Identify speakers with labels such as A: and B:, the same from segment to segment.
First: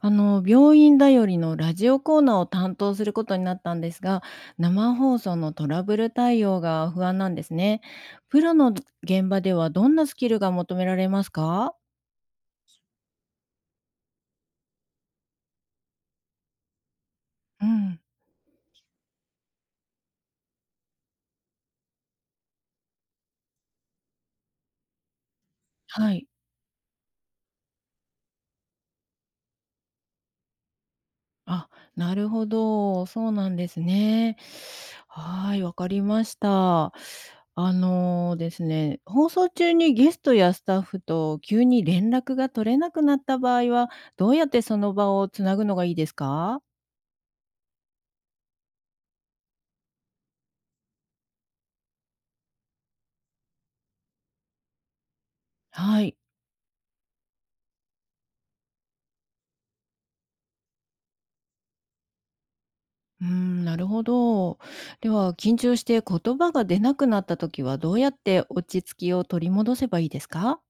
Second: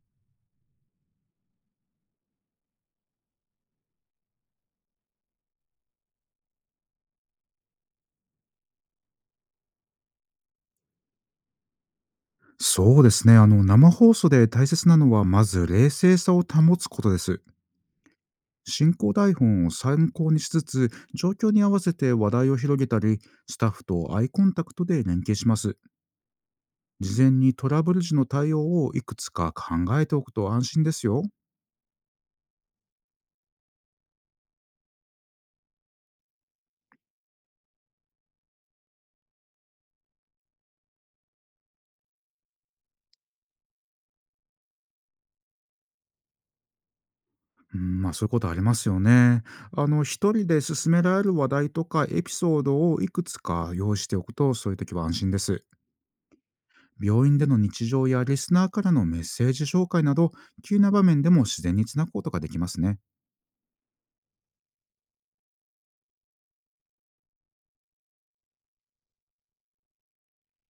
A: 病院だよりのラジオコーナーを担当することになったんですが、生放送のトラブル対応が不安なんですね。プロの現場ではどんなスキルが求められますか？
B: そうですね。生放送で大切なのは、まず冷静さを保つことです。
A: うん、
B: 進行台本を参考にしつつ、状況に合わせて話題を広げたり、スタッフとアイコンタクトで連携します。
A: はい。
B: 事前にトラブル時の対応をいくつか考えておくと安心ですよ。
A: あ、なるほど、そうなんですね。はい、わかりました。あのですね、放送中にゲストやスタッフと急に連絡が取れなくなった場合は、どうやってその場をつなぐのがいいですか？
B: うん、まあそういうことありますよね。一人で進められる話題とかエピソードをいくつか用意しておくと、そういう時は安心です。
A: はい。
B: 病院での日常やリスナーからのメッセージ紹介など、急な場面でも自然につなぐことができますね。
A: うーん、なるほど。では、緊張して言葉が出なくなった時は、どうやって落ち着きを取り戻せばいいですか？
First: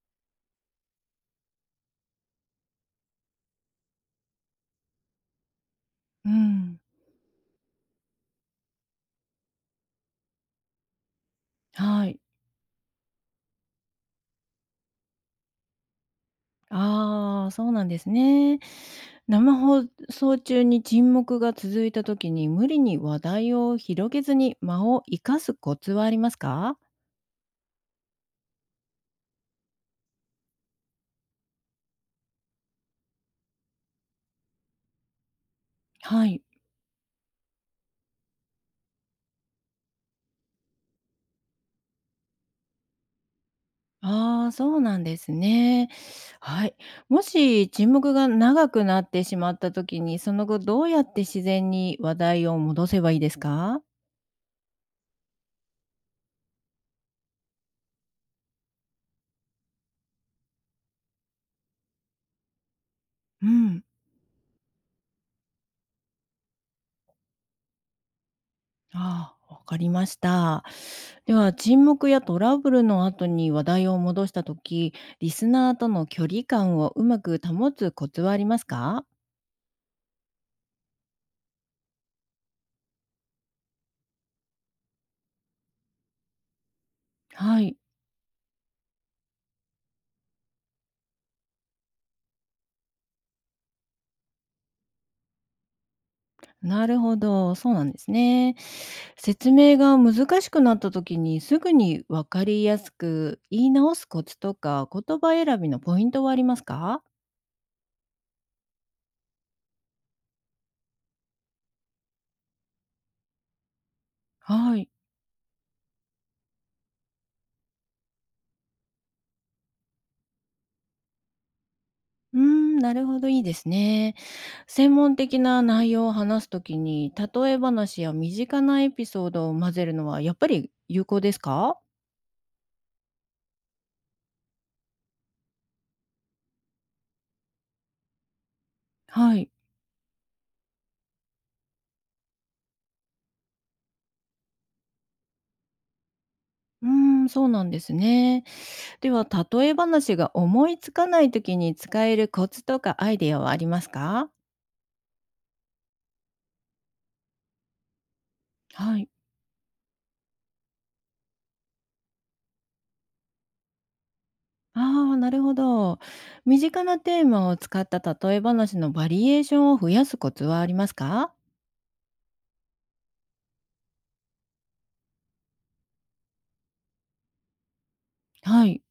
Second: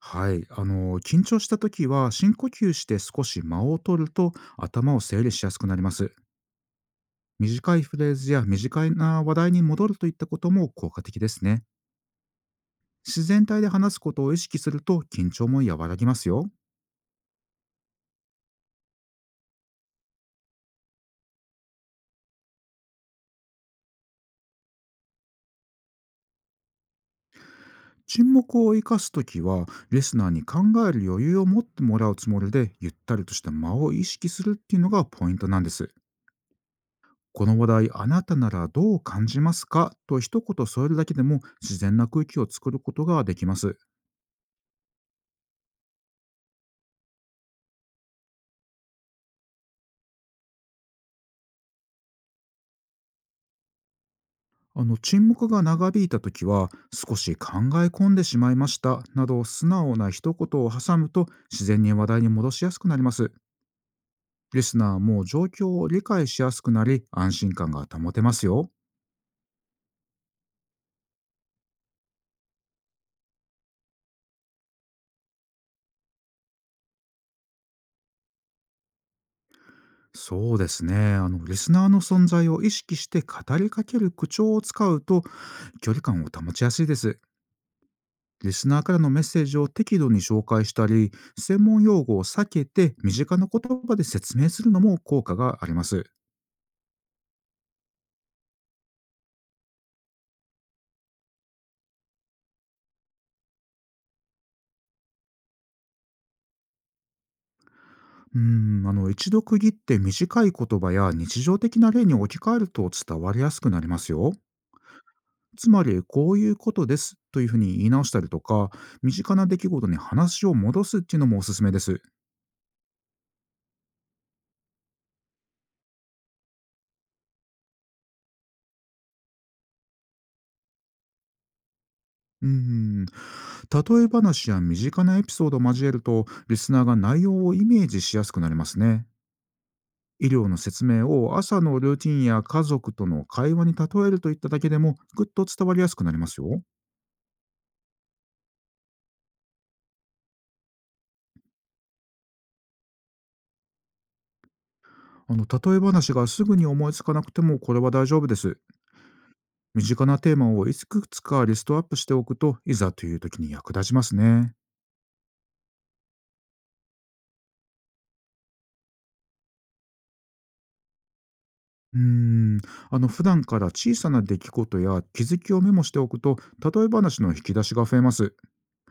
B: はい、緊張した時は深呼吸して少し間を取ると頭を整理しやすくなります。
A: うん。
B: 短いフレーズや短いな話題に戻るといったことも効果的ですね。
A: はい。
B: 自然体で話すことを意識すると緊張も和らぎますよ。
A: ああ、そうなんですね。生放送中に沈黙が続いた時に、無理に話題を広げずに間を生かすコツはありますか？
B: 沈黙を生かすときは、リスナーに考える余裕を持ってもらうつもりで、ゆったりとした間を意識するっていうのがポイントなんです。
A: はい。
B: この話題、あなたならどう感じますかと一言添えるだけでも自然な空気を作ることができます。
A: ああ、そうなんですね。はい。もし沈黙が長くなってしまった時に、その後どうやって自然に話題を戻せばいいですか？
B: 沈黙が長引いた時は、少し考え込んでしまいましたなど素直な一言を挟むと自然に話題に戻しやすくなります。
A: うん。
B: リスナーも状況を理解しやすくなり、安心感が保てますよ。
A: ああ、わかりました。では、沈黙やトラブルの後に話題を戻した時、リスナーとの距離感をうまく保つコツはありますか？
B: そうですね。リスナーの存在を意識して語りかける口調を使うと距離感を保ちやすいです。
A: はい。
B: リスナーからのメッセージを適度に紹介したり、専門用語を避けて身近な言葉で説明するのも効果があります。
A: なるほど、そうなんですね。説明が難しくなった時にすぐに分かりやすく言い直すコツとか言葉選びのポイントはありますか？
B: うーん、一度区切って短い言葉や日常的な例に置き換えると伝わりやすくなりますよ。
A: はい。
B: つまり、こういうことですというふうに言い直したりとか、身近な出来事に話を戻すっていうのもおすすめです。
A: うーん、なるほど、いいですね。専門的な内容を話す時に例え話や身近なエピソードを混ぜるのはやっぱり有効ですか？
B: うーん、例え話や身近なエピソードを交えると、リスナーが内容をイメージしやすくなりますね。
A: はい。
B: 医療の説明を朝のルーティンや家族との会話に例えるといっただけでもぐっと伝わりやすくなりますよ。
A: うーん、そうなんですね。では、例え話が思いつかない時に使えるコツとかアイデアはありますか？
B: 例え話がすぐに思いつかなくてもこれは大丈夫です。
A: はい。
B: 身近なテーマをいくつかリストアップしておくといざという時に役立ちますね。
A: ああ、なるほど。身近なテーマを使った例え話のバリエーションを増やすコツはありますか？
B: うーん、普段から小さな出来事や気づきをメモしておくと例え話の引き出しが増えます。
A: はい。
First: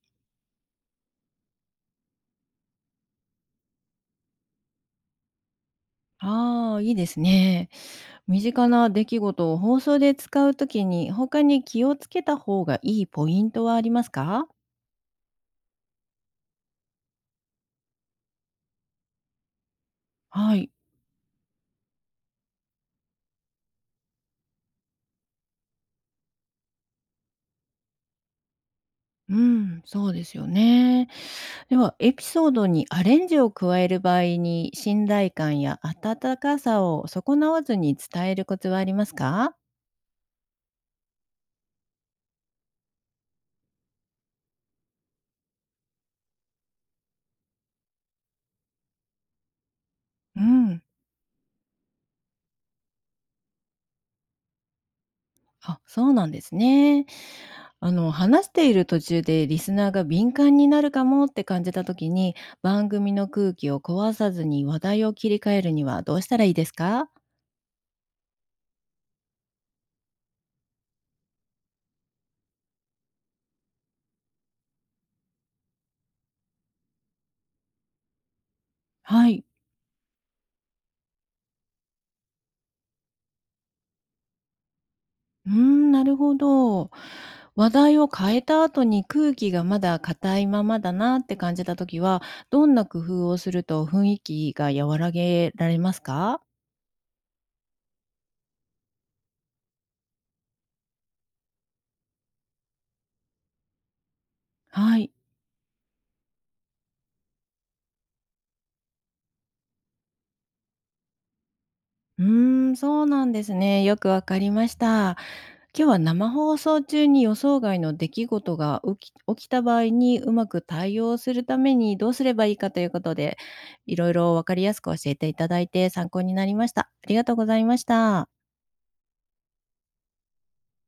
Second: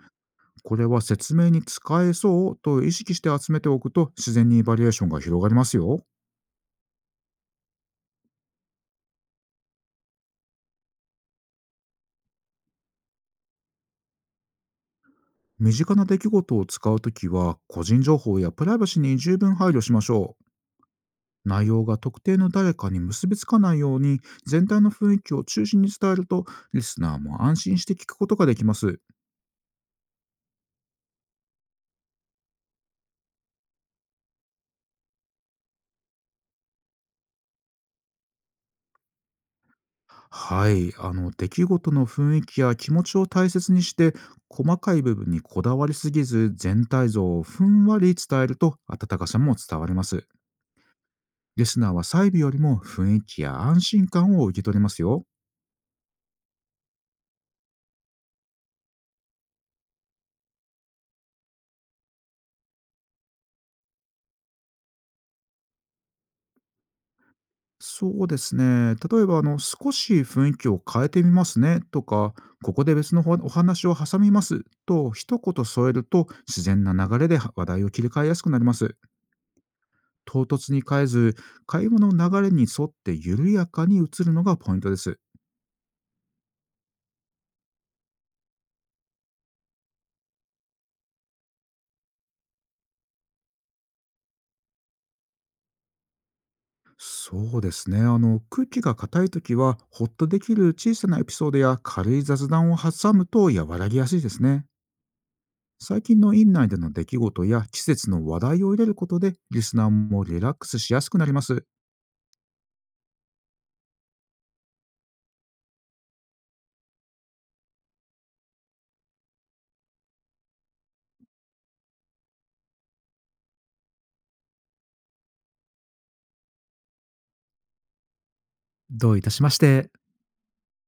B: これは説明に使えそうと意識して集めておくと自然にバリエーションが広がりますよ。
A: ああ、いいですね。身近な出来事を放送で使うときに、他に気をつけた方がいいポイントはありますか？
B: 身近な出来事を使うときは、個人情報やプライバシーに十分配慮しましょ
A: はい。
B: う。内容が特定の誰かに結びつかないように、全体の雰囲気を中心に伝えると、リスナーも安心して聞くことができます。
A: うん、そうですよね。では、エピソードにアレンジを加える場合に、信頼感や温かさを損なわずに伝えるコツはありますか？
B: はい、出来事の雰囲気や気持ちを大切にして、細かい部分にこだわりすぎず、全体像をふんわり伝えると、温かさも伝わります。
A: うん。
B: リスナーは細部よりも雰囲気や安心感を受け取りますよ。
A: あ、そうなんですね。あの、話している途中でリスナーが敏感になるかもって感じた時に、番組の空気を壊さずに話題を切り替えるにはどうしたらいいですか？
B: そうですね。例えば、少し雰囲気を変えてみますねとか、ここで別のお話を挟みますと、一言添えると、自然な流れで話題を切り替えやすくなります。
A: はい。
B: 唐突に変えず、会話の流れに沿って緩やかに移るのがポイントです。
A: うーん、なるほど。話題を変えた後に空気がまだ硬いままだなって感じた時は、どんな工夫をすると雰囲気が和らげられますか？
B: そうですね。空気が硬い時は、ほっとできる小さなエピソードや軽い雑談を挟むと和らぎやすいですね。
A: はい。
B: 最近の院内での出来事や季節の話題を入れることで、リスナーもリラックスしやすくなります。
A: うーん、そうなんですね。よくわかりました。今日は生放送中に予想外の出来事が起きた場合にうまく対応するためにどうすればいいかということで、いろいろ分かりやすく教えていただいて参考になりました。ありがとうございました。
B: どういたしまして。